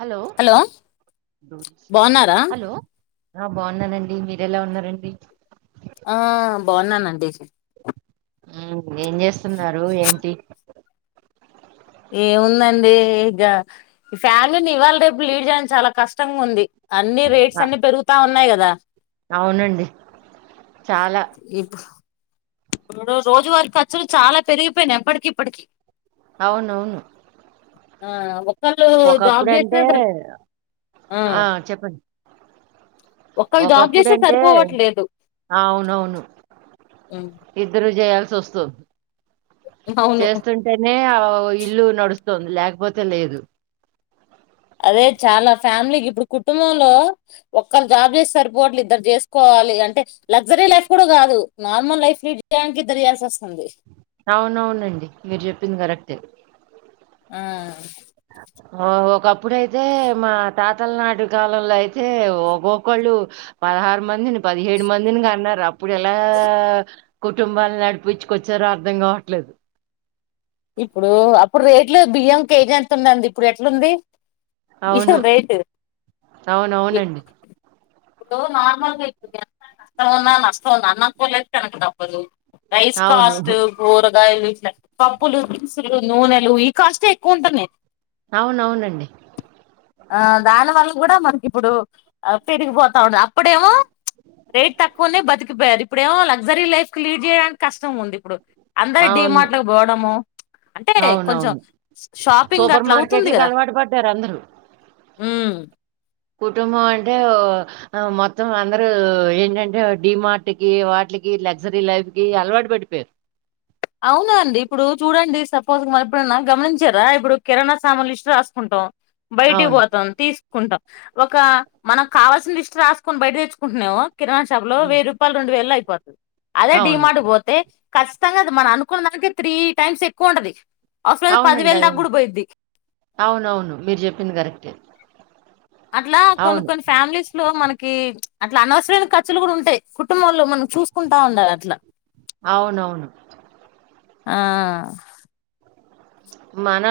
Hello బాగున్నారా hello ఆ బావున్నానండి మీరెలా ఉన్నారండి ఆ బావున్నానండి ఊ ఏం చేస్తున్నారు ఏంటి ఏముందండి ఇగ ఈ ఫ్యామిలీని ఇవాళ రే లీడ్ చేయడం చాలా కష్టంగా ఉంది అన్ని రేట్స్ ఆ, అన్ని పెరుగుతా ఉన్నాయి కదా రా అవునండి చాలా ఇప్పుడు రోజువారు ఖర్చులు చాలా పెరిగిపోయినాయి అప్పటికి ఇప్పటికీ అవునవును ఆ ఓక్ ఒకప్పుడు అంటే ఆ చెప్పండి ఒకళ్ళు జాబ్ ఒకప్పుడు చేస్తే అంటే సరిపోవట్లేదు అవునవును ఇద్దరు చేయాల్సి చూస్తారు అవును చేస్తుంటేనే ఇల్లు నడుస్తుంది లేకపోతే లేదు అదే చాలా ఫ్యామిలీకి ఇప్పుడు కుటుంబంలో ఒక్కరు జాబ్ చేస్తే సరిపోట్లే ఇద్దరు చేసుకోవాలి అంటే లగ్జరీ లైఫ్ కూడా కాదు నార్మల్ లైఫ్ లీడ్ చేయడానికి ఇద్దరు చేసేస్తుంది అవునవునండి మీరు చెప్పింది కరెక్టే ఆ ఒకప్పుడైతే మా తాతల నాటి కాలంలో అయితే ఒక్కొక్కళ్ళు పదహారు మందిని పదిహేడు మందిని కన్నారు అప్పు అప్పుడు ఎలా కుటుంబాన్ని నడిపించుకొచ్చారు అర్థం కావట్లేదు ఇప్పుడు అప్పుడు రేట్లు బియ్యం కేజీ ఎంత ఉంది ఇప్పుడు ఎట్లుంది అవును బియ్యం రేటు అవునవునండి ఇప్పుడు నార్మల్గా ఇప్పు ఎంత కష్టం ఉన్నా నష్టం ఉంద అన్న అప్పులు చేసి తినక తప్పదు రైస్ అవును. కాస్ట్ కూరగాయలు పబ్ ఉప్పులు దినుసులు నూనెలు ఈ కాష్టే ఎక్కువ ఉంటున్నాయి అవునవునండి ఆ దాని వల్ల కూడా మనకి ఇప్పుడు పెరిగిపోతా ఉండ అప్పుడేమో రేట్ తక్కువన్నా బతికిపోయారు ఇప్పుడేమో లగ్జరీ లైఫ్ కి లీడ్ చేయడానికి కష్టం ఉంది ఇప్పుడు అందరూ అవును. డిమార్ట్లకి పోవట్ అమ్మో అంటే కొంచెం అవునవును. షాపింగ్ సూపర్ అట్లా అవుతుంది మార్కెట్‌లకి కదా అలవాటు పడ్డారు అందరూ. ఊ కుటుంబం అంటే మొత్తం అందరూ ఏంటంటే డిమార్ట్కి వాటికి లగ్జరీ లైఫ్కి అలవాటు పడిపోయారు అవునా అండి ఇప్పుడు చూడండి సపోజ్ మన ఎప్పుడన్నా గమనించారా ఇప్పుడు కిరాణా సామాన్లు లిస్ట్ రాసుకుంటాం బయటికి అవును. పోతాం తీసు కుంటాం ఒక మనకు కావాల్సిన లిస్ట్ రాసుకొని బయట తెచ్చుకుంటున్నాము కిరాణా షాపులో హ్మ్. వెయ్యి రూపాయలు రెండు వేలలో అయిపోతుంది ప అదే డి అవును. మార్ట్ కి పోతే కష్టంగా మనం అనుకున్న దానికి త్రీ టైమ్స్ ఎక్కువ ఉండది అసలుతే అవునండి. పదివేలు అదే. దాగ కూడా పోయిద్ది అవునవును మీరు చెప్పింది కరెక్టే అట్లా కొన్ని అవును. కొన్ని ఫ్యామిలీస్ లో మనకి అట్లా అనవసరమైన ఖర్చులు కూడా ఉంటాయి కుటుంబంలో మనం చూసుకుంటా ఉండాలి అట్లా అవునవును ఆ మన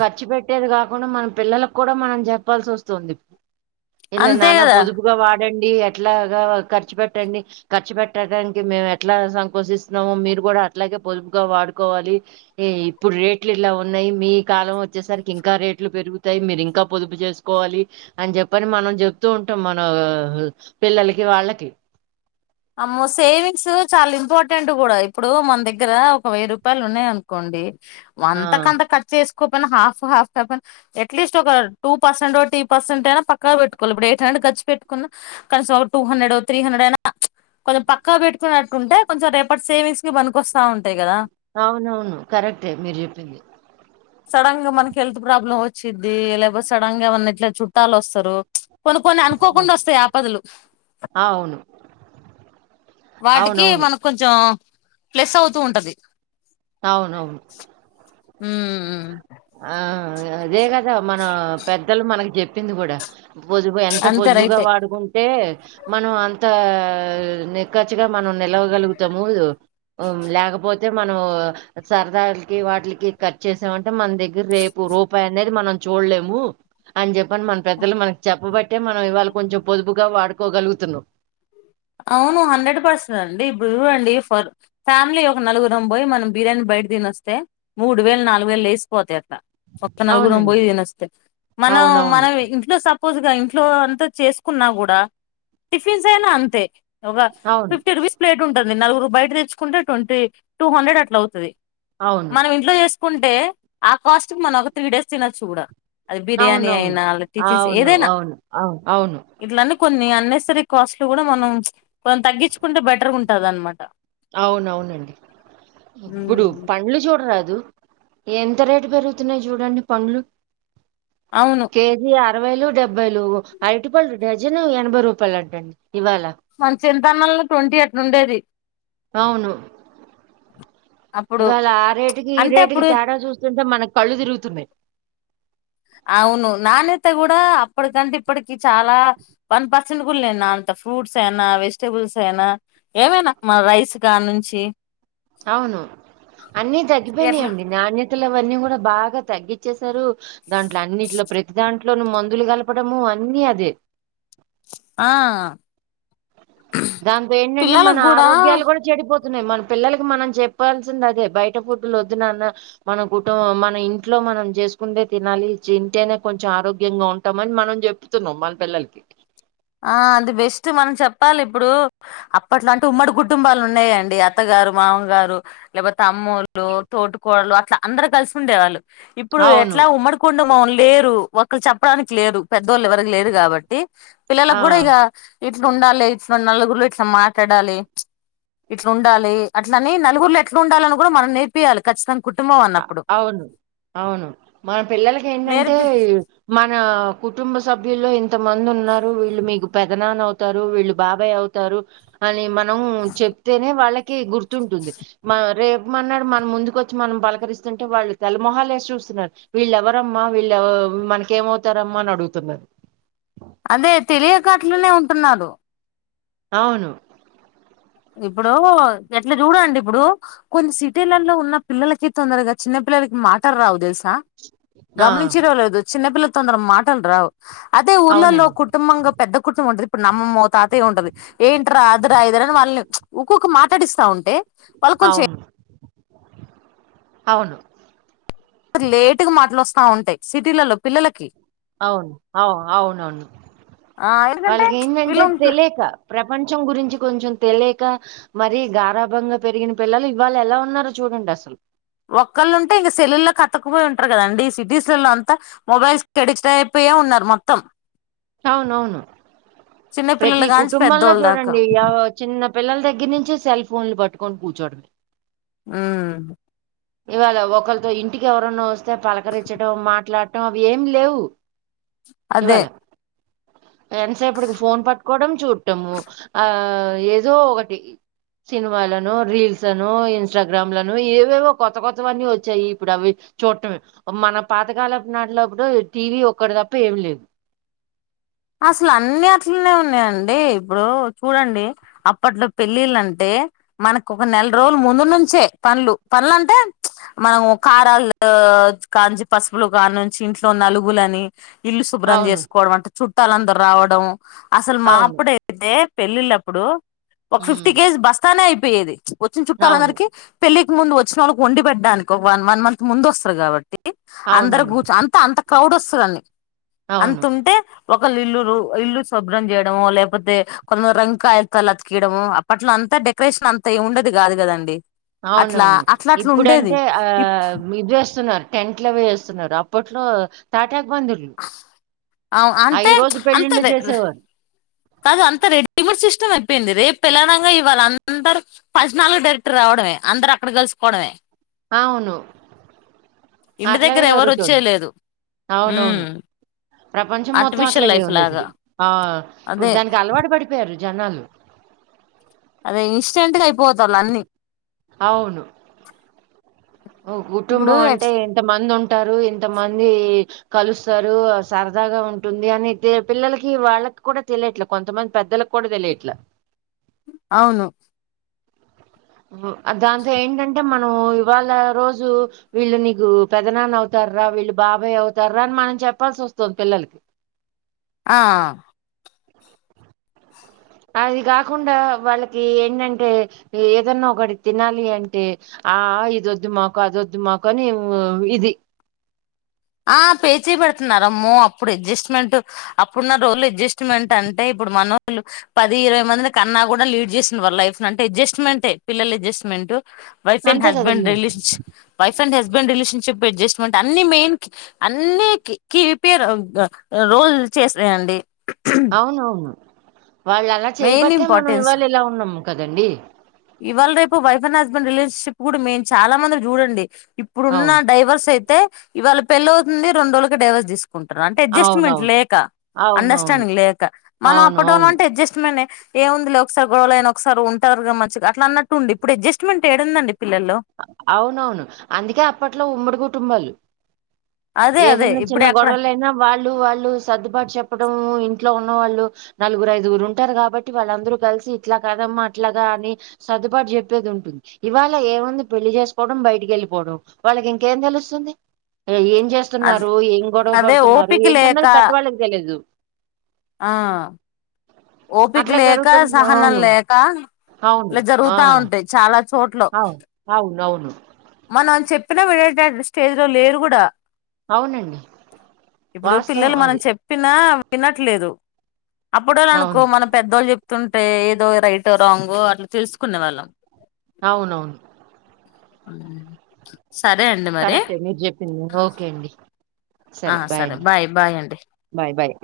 ఖర్చు పెట్టి తిట్టేది కాకుండా మన పిల్లలకు కూడా మనం చెప్పాల్సి వస్తుంది ఇల అంతే నానా కదా పొదుపుగా వాడి డి ఎట్లాగా ఖర్చు పెట్టండి ఖర్చు పెట్టడానికి మేము ఎట్లా సంకోచిస్తున్నామో మీరు కూడా అట్లాగే పొదుపుగా వాడుకోవాలి ఇప్పుడు రేట్ రట్లు ఇలా ఉన్నాయి మీ కాలం వచ్చేసరికి ఇంకా మీ మీ కాలం వచ్చాసరికి ఇంకా రేట్లు పెరుగుతాయి మీరు ఇంకా పొదుపు చేసుకోవాలి అని చెప్పని మనం చెప్తూ ఉంటాం మన పిల్లలకి వాళ్ళకి అమ్మో సేవింగ్స్ చాలా ఇంపార్టెంట్ కూడా ఇప్పుడు మన దగ్గర ఒక వెయ్యి రూపాయలు ఉన్నాయి అనుకోండి ఆ! అంతకంత ఖర్చ చేసు కోకపోయినా హాఫ్ హాఫ్పెన్ ఎట్లీస్ట్ ఒక టూ పర్సెంటో త్రీపర్సెట్ అయినా పక్క పెట్టుకోవి ఇప్పుడు ఎయిట్ హండ్రెడ్ఖర్చ్చి పెట్టుకున్నా కనీసం ఒక టూ హండ్రెడో త్రీ హండ్రెడో అయినా కొంచెం పక్కగా పెట్టుకున్నట్టుంటే కొంచెం రేపటి సేవింగ్స్ కి బనికికొస్తా ఉంటాయి కదా అవునవును కరెక్టే మీరు చెప్పింది సడన్ గా మనకి హెల్త్ ప్రాబ్లమ్ వచ్చిది లేపో సడన్ గా ఏమన్నా ఎట్లా చుట్టాలు వస్తారు కొన్ని కొన్ని అవును. అనుకోకుండా వస్తాయి ఆపదలు అవును. వాటికి అవునవును. మనం కొంచెం ప్లస్ అవుతూ ఉంటది అవునవును ఉ ఊ ఆ అదే గద మన పెద్దలు మనకి చెప్ప పిందు కూడా పొదుపు ఎంత అంతే పొదుపుగా రైటే వాడుకుంటే మనం అంత నిక్కచ్చగా మనం నిలవగలుగుతాము లేకపోతే మనం సరదకి వాటిలకి కట్ చేసామంటే మన దగ చూడలేము అని చెప్ప మ మన పెద్దలు మన చెప్పబట్టి అంటే మనం ఇవాళ కొంచెం పొదుపుగా వాడుకోగలుగుతున్నాం అవును హండ్రెడ్ పర్సెంట్ అండి ఇప్పుడు చూడండి ఫర్ ఫ్యామిలీ ఒక నలుగురం పోయి మనం బిర్యానీ బయట తినొస్తే మూడు వేలు నాలుగు వేలు లేసిపోతాయి ఒక్క నలుగురం అవునండి పోయి తినేస్తే మనం అవునవును మనం ఇంట్లో స సపోజ్గా ఇంట్లో అంతా చేసుకున్నా కూడా టిఫిన్స్ అయినా అంతే ఒక అవును ఫిఫ్టీ రుపీస్ ప్లేట్ ఉంట నలుగురు బయట తెచ్చుకుంటే ట్వంటీ టూ హండ్రెడ్ అట్లా అవుతుది అవును మనం ఇంట్లో చేసుకుంటే అంటే ఆ కాస్ట్ మనం ఒక త్రీ డేస్ తినచూ అది బిర్యానీ అవునవును అయినా అ టిఫిన్స్ అవును ఏదైనా అవును అవును అవును. ఇట్లన్న కొన్ని అన్నెసరీ కాస్ట్లు కూడా మనం కొన్ని తగ్గించుకుంటే బెటర్ ఉంటది అనమాట అవునవునండి ఇప్పుడు ఉమ్ పండ్లు చూడరాదు ఎంత రేటు పెరుగుతున్నాయి. చూడండి పండ్లు అవును కేజీ ఆ అరవైలు డెబ్బైలు ఐదు రూపాయలులు డజన్ ఎనభై రూపాయలు అంటండి ఇవాళ మన చింతనలు ట్వంటీ ఎట్ ఉండేది అవును అప్పుడు ఇవాళ ఆ రేటుకి ఈ అంటే రేటుకి అప్పుడు తేడా చూస్తుంటే మనకు కళ్ళు తిరుగుతున్నాయి. అవును నానత కూడా అప్పటికంటే ఇప్పటికి చాలా వన్ పర్సెంట్ కుళ్ లేను. నా అంత ఫ్రూట్స్ అయినా వెజిటబుల్స్ అయినా ఏమైనా మన రైస్ కా నుంచి. అవును అన్నీ ఎట్లా తగ్గిపోయినాయంండి నాణ్య తులు అవన్నీ కూడా బాగా తగ్గిచ్చసారు. దాంట్లో అన్నిట్లో ప్రతి దాంట్లోన మందులు కలపడము అన్నీ అదే. ఆ దాంతో ఏంటంటే మన పిల్లలకు కూడా ఆరోగ్యాలు కూడా చెడిపోతయి న్నా మన పిల్లలకి మనం చెప్పాల్సింది అదే. బయట ఫుడ్లు వద్దునన్న మన కుటుంబం మన ఇంట్లో మనం చేసుకుంటే తినాలి తింటేనే కొంచెం ఆరోగ్యంగా ఉంటాం. అని మనం చెప్తున్నాం మన పిల్లలకి ఆ అది బెస్ట్ మనం చెప్పాలి. ఇప్పుడు అప్పట్లాంటే ఉమ్మడి కుటుంబాలు ఉన్నాయంండి. అత్తగారు మామ గారు లేకపోతే తమ్ముళ్లు తోటుకోడలు అట్ అందరు కలిసి ఉండేవాళ్ళు ఇప్పుడు అవును ఎట్లా ఉమ్మడికుండ మన్ లేరు ఒకరు చెప్పడానికి లేరు పెద్దవాళ్ళు ఎవరికి లేరు కాబట్టి ఆ పిల్లలకు కూడా ఇక ఇట్లా ఉండాలి ఇట్లా నలుగురిలో ఇట్లా మాట్లాడాలి ఇట్లా ఉండాలి. అట్లని నలుగురిలో ఎట్లా ఉండాలని కూడా మనం నేర్పించయాలి. ఖచ్చితంగా కుటుంబం అన్నప్పుడు అవును అవును మన పిల్లలకి ఏంటంటే నేర్పి మన కుటుంబ సభ్యుల్లో ఇంత మంది ఉన్నారు. వీళ్ళు మీకు పెదనాన్న అవుతారు వీళ్ళు బాబాయ్ అవుతారు అని మనం చెప్తేనే వాళ్ళకి గుర్తుంటుంది. రేపున్నాడు మన ముందుకొచ్చి మన కరిస్తుంటే వాళ్ళు తలమొహాలు వేసి చూస్తున్నారు. వీళ్ళు ఎవరమ్మా వీళ్ళువ మనక ఏమవుతారమ్మా అని అడుగుతున్నారు. అదే తెలియ కాట్లునే ఉంటున్నాడు అవును ఇప్పుడు ఎట్లా చూడండి. ఇప్పుడు కొన్ని సిటీలలో ఉన్న పిల్లలకి తొందరగా చిన్న పిల్లలకి మాటలు రావు తెలుసు ఆ గమనించి రవలేదు చిన్నపిల్ల తొందర మాటలు రావు అదే ఊర్లలో అవునండి కుటుంబంగా పెద్ద కుటుంబం ఉంటది. ఇప్పుడు నమ్మమ్మ తాత ఉంటది ఏంటరా అదరా అదరాని వాళ్ళని. ఉకుకు మా కట్టడిస్తా ఉంటే వాళ్ళు కొంచె అవును అవును ఆ ఉంటాయి సిటీలలో పిల్లలకి అవును అవు అవునవును ఆ ఎందుకంటే వాళ్ళకి ఏంటంటే వీళ్ళు తెలియక ప్ర పంచం గురించి కొంచెం తెలియక మరి గారాభంగా పెరిగిన పిల్లలు ఇవాళ ఎలా ఉన్నారో చూడండి అసలు ఒక్కళ్ళు ఉంటే ఇంక సెల్లులకు అతకపోయి ఉంటారు కదాండి సిటీస్లలో అంతా మొబైల్స్ గడిచ అయిపోయ ఉన్నారు మొత్తం అవునవును చిన్న ప్రతి పిల్లలు కాంచి కుటుంబంలో పెద్దోళ్ళ దాకా చూడండి ఎవర్ చిన్న పిల్లల దగ్గర నుంచి సెల్ ఫోన్లు పట్టుకొని కూర్చోడమే ఆ ఇవాళ ఒకరితో ఇంటికి ఎవరైన్నా వస్త పలకరించడం మాట్లాడ ఇప్పుడు అవి ఏం లేవు అదే ఇవాళ ఎంతసేపటికి ఫోన్ పట్టుకోవడం చూడటము ఆ ఏదో ఒకటి సినిమాలను రీల్స్ను ఇన్స్టాగ్రామ్ లను ఏవేవో కొత్త కొత్తవన్నీ వచ్చాయి ఇప్పుడు అవి చూడటమే మన పాతకాలపు నాటిలోప్పుడు టీవీ ఒక్కటి తప్ప ఏమి లేదు అసలు అన్ని అట్లనే ఉన్నాయండి ఇప్పుడు చూడండి అప్పట్లో పెళ్ళిళ్ళంటే మనకు ఒక నెల రోజులు ముందు నుంచే పనులు పనుల అంటే మనం కారాలు కా నుంచి పసుపులు కా నుంచి ఇంట్లో నలుగులని ఇల్లు శుభ్రం అవును చేసుకోవడం అంట చుట్టాలందరు రావడం అసలు అవును మాప్పుడు అయితే పెళ్ళిళ్ళప్పుడు ఒక ఫిఫ్టీ ఉమ్ కేజ్ బస్తానే అయి పోయేది వచ్చిన అవును చుట్టాలందరికి పెళ్లి ముందు ముందు వచ్చిన వాళ్ళకి వండి పెట్టడానికా ఒక వన్ వన్ మంత్ ముందు వస్తారు కాబట్టి అందరు అవునండి కూర్చు అంత అంత క్రౌడస్తులన్ని అవును అంతుంటే ఒకల్లు ఇల్లు ఇల్లు శుభ్రం చేయడము లేకపోతే కొంతమంది రంగు కాయతాలతికియడము అప్పట్లో అంత డెకరేషన్ అంత ఉండదు కాదు కదండి అట్లా అవునవును అట్లా అట్లా ఉండేది ఇప్పుడంటే ఆ ఇప్ ఇది చేస్తున్నారు టెంట్ లు అవి వేస్తున్నారు అప్పట్లో తాట్ తాటాకు పందిర్లు ఆ అంటే ఐదు రోజు అంత పెళ్లిళ్ళు రె చేసేవారు కాదు అంత రెడీమేడ్ సిస్టమ్ అయిపోయింది రేపు పెళ్లి అనంగా ఇవ్వళ అందరు ఫంక్షనల్ కి డైరెక్ట్ గా రావడమే అందరు అక్కడ కలుసుకోవడమే అవును ఇంటి అట్లాగే దగ్గర ఎవరు జరుగుతుంది వచ్చేయలేదు ఉమ్ అవునవును ప్రపంచం మొత్తం ఆర్టిఫిషియల్ అట్లాగే లైఫ్ ఉంది లాగా ఇప్పుడు ఆ ఇప్పుడు అదే దానికి అలవాటు పడిపోయారు జలం అదే ఇన్స్టెంట్ గా అయిపోత వాళ అన్నిీ అవును ఇప్పుడు కుటుంబం అంటే ఎంత మంది ఉంటారు. ఇంత మంది కలుస్తారు సరదాగా ఉంటుంది. అని పిల్లలకి వాళ్ళకి కూడా తెలియట్లే కొంతమంది పెద్దలకు కూడా తెలియట్లా. అవును దాంతో ఏంటంటే, మనం ఇవాళ రోజు వీళ్ళు నీకు పెదనాన్న అవుతార రా వీళ్ళు బాబాయ్ అవుతారా అని మనం చెప్పాల్సి వస్తుంది. పిల్లలకి ఆ అది కాకుండా, వాళ్ళకి ఏంటంటే ఏదన్నా ఒకటి తినాలి అంటే ఆ ఇది వద్దు మాకు అది వద్దు మాకు అని ఇది ఆ పేచీ పెడుతున్నారమ్మో. అప్పుడు అడ్జస్ట్మెంట్ అప్పుడున్న ఆ తెచ్చిపెడుతున్నారమ్మో అప్పుడు రోజులు అడ్జస్ట్మెంట్. అంటే ఇప్పుడు మనోలు పది ఇరవై మంది కన్నా కూడా లీడ్ చేస్తున్న వాళ్ళ లైఫ్ లో అంటే అడ్జస్ట్మెంటే పిల్లల అడ్జస్ట్మెంట్. వైఫ్ అండ్ అంతే హస్బండ్ కదండి relationship wife and husband relationship adjustment అన్ని మెయిన్ అన్ని కి పేరు రోజులు చేసాయండి. అవునవును వాళ్ళు అలా మెయిన్ చేయబట్టే మనం ఇంపార్టెన్స్ ఇవాళ ఇలా ఉన్నాము కదండీ ఇవాళ రేపు వైఫ్ అండ్ హస్బెండ్ రిలేషన్షిప్ కూడా మేము చాలా మంది చూడండి ఇప్పుడున్న అవును. డ్రైవర్స్ అయితే, ఇవాళ పెళ్లి అవుతుంది రెండ్రోజులకి డైవర్సస్ తీసుకు అంటే అడ్జస్ట్మెంట్ అవునవును. లేక అవునవును. అండర్స్టాండింగ్ లేక మనం అవును. అప్పటి వళ్ల అవును. అంటే అడ్జస్ట్మెంట్ ఏముంది లే ఒకసారి గొవలైనా ఒకసారి ఉంటారుగా మ అట్లా అన్నట్టు ఉంది ఇప్పుడు అడ్జస్ట్మెంట్ ఏడుందండి పిల్లల్లో అవునవును అందుకే అప్పట్లో ఉమ్మడి కుటుంబాలు అదే అదే ఏదైన్నా చిన్న ఇప్పుడే అక్కడ గొడవలైనా వాళ్ళు వాళ్ళు సర్దుబాటు చెప్పడం ఇ ఇట్లో ఉన్న వాళ్ళు నలుగురు ఐదుగురు ఇంట్లో ఇంట్లో ఉన్నవాళ్లు నలుగురు ఐదుగురు ఉంటారు ఉంటారు. కాబట్టి వాళ్ళ అందరు కలిసి ఇట్లా కదమ్మా అట్లాగా అని సర్దుబాటు చెప్పేది ఉంటుంది. ఇవాళ ఏముంది పెళ్లి చేసుకోవడం బయటికి వెళ్ళిపోవడం వాళ్ళకి ఇంకేం తెలుస్తుంది. ఏ అదే చేస్తున్నారు ఏం గొడవ అదే పడుతున్నారు ఓపిక లేక ఏంటన్నది పెద్దవాళ్ళకి తెలియదు ఆ ఓపిక అట్లా లేక జరుగుతుంది సహనం అవును. లేక ఇలా ఆ! జరుగుత ఉంటాయి చాలా చోట్ల అవు అవును అవును మనం చెప్పిన వినేటటు స్టేజ్ లో లేరు కూడా అవునండి. ఇప్పుడు వాస్తవం పిల్లలు మనం అది చెప్పినా తినట్లేదు అప్పుడ వాళ అనుకో అవును మనం పెద్దవాళ్ళు చెప్ తుంటే ఏదో రైట్ రాగ్ అట్లా తెలుసుకునే వాళ్ళం అవునవును సరే అండి మరి కరెక్టే మీరు చెప్పింది ఓకే అండి ఆ సరే బాయ్ అండి బాయ్ అండి బాయ్ బాయ్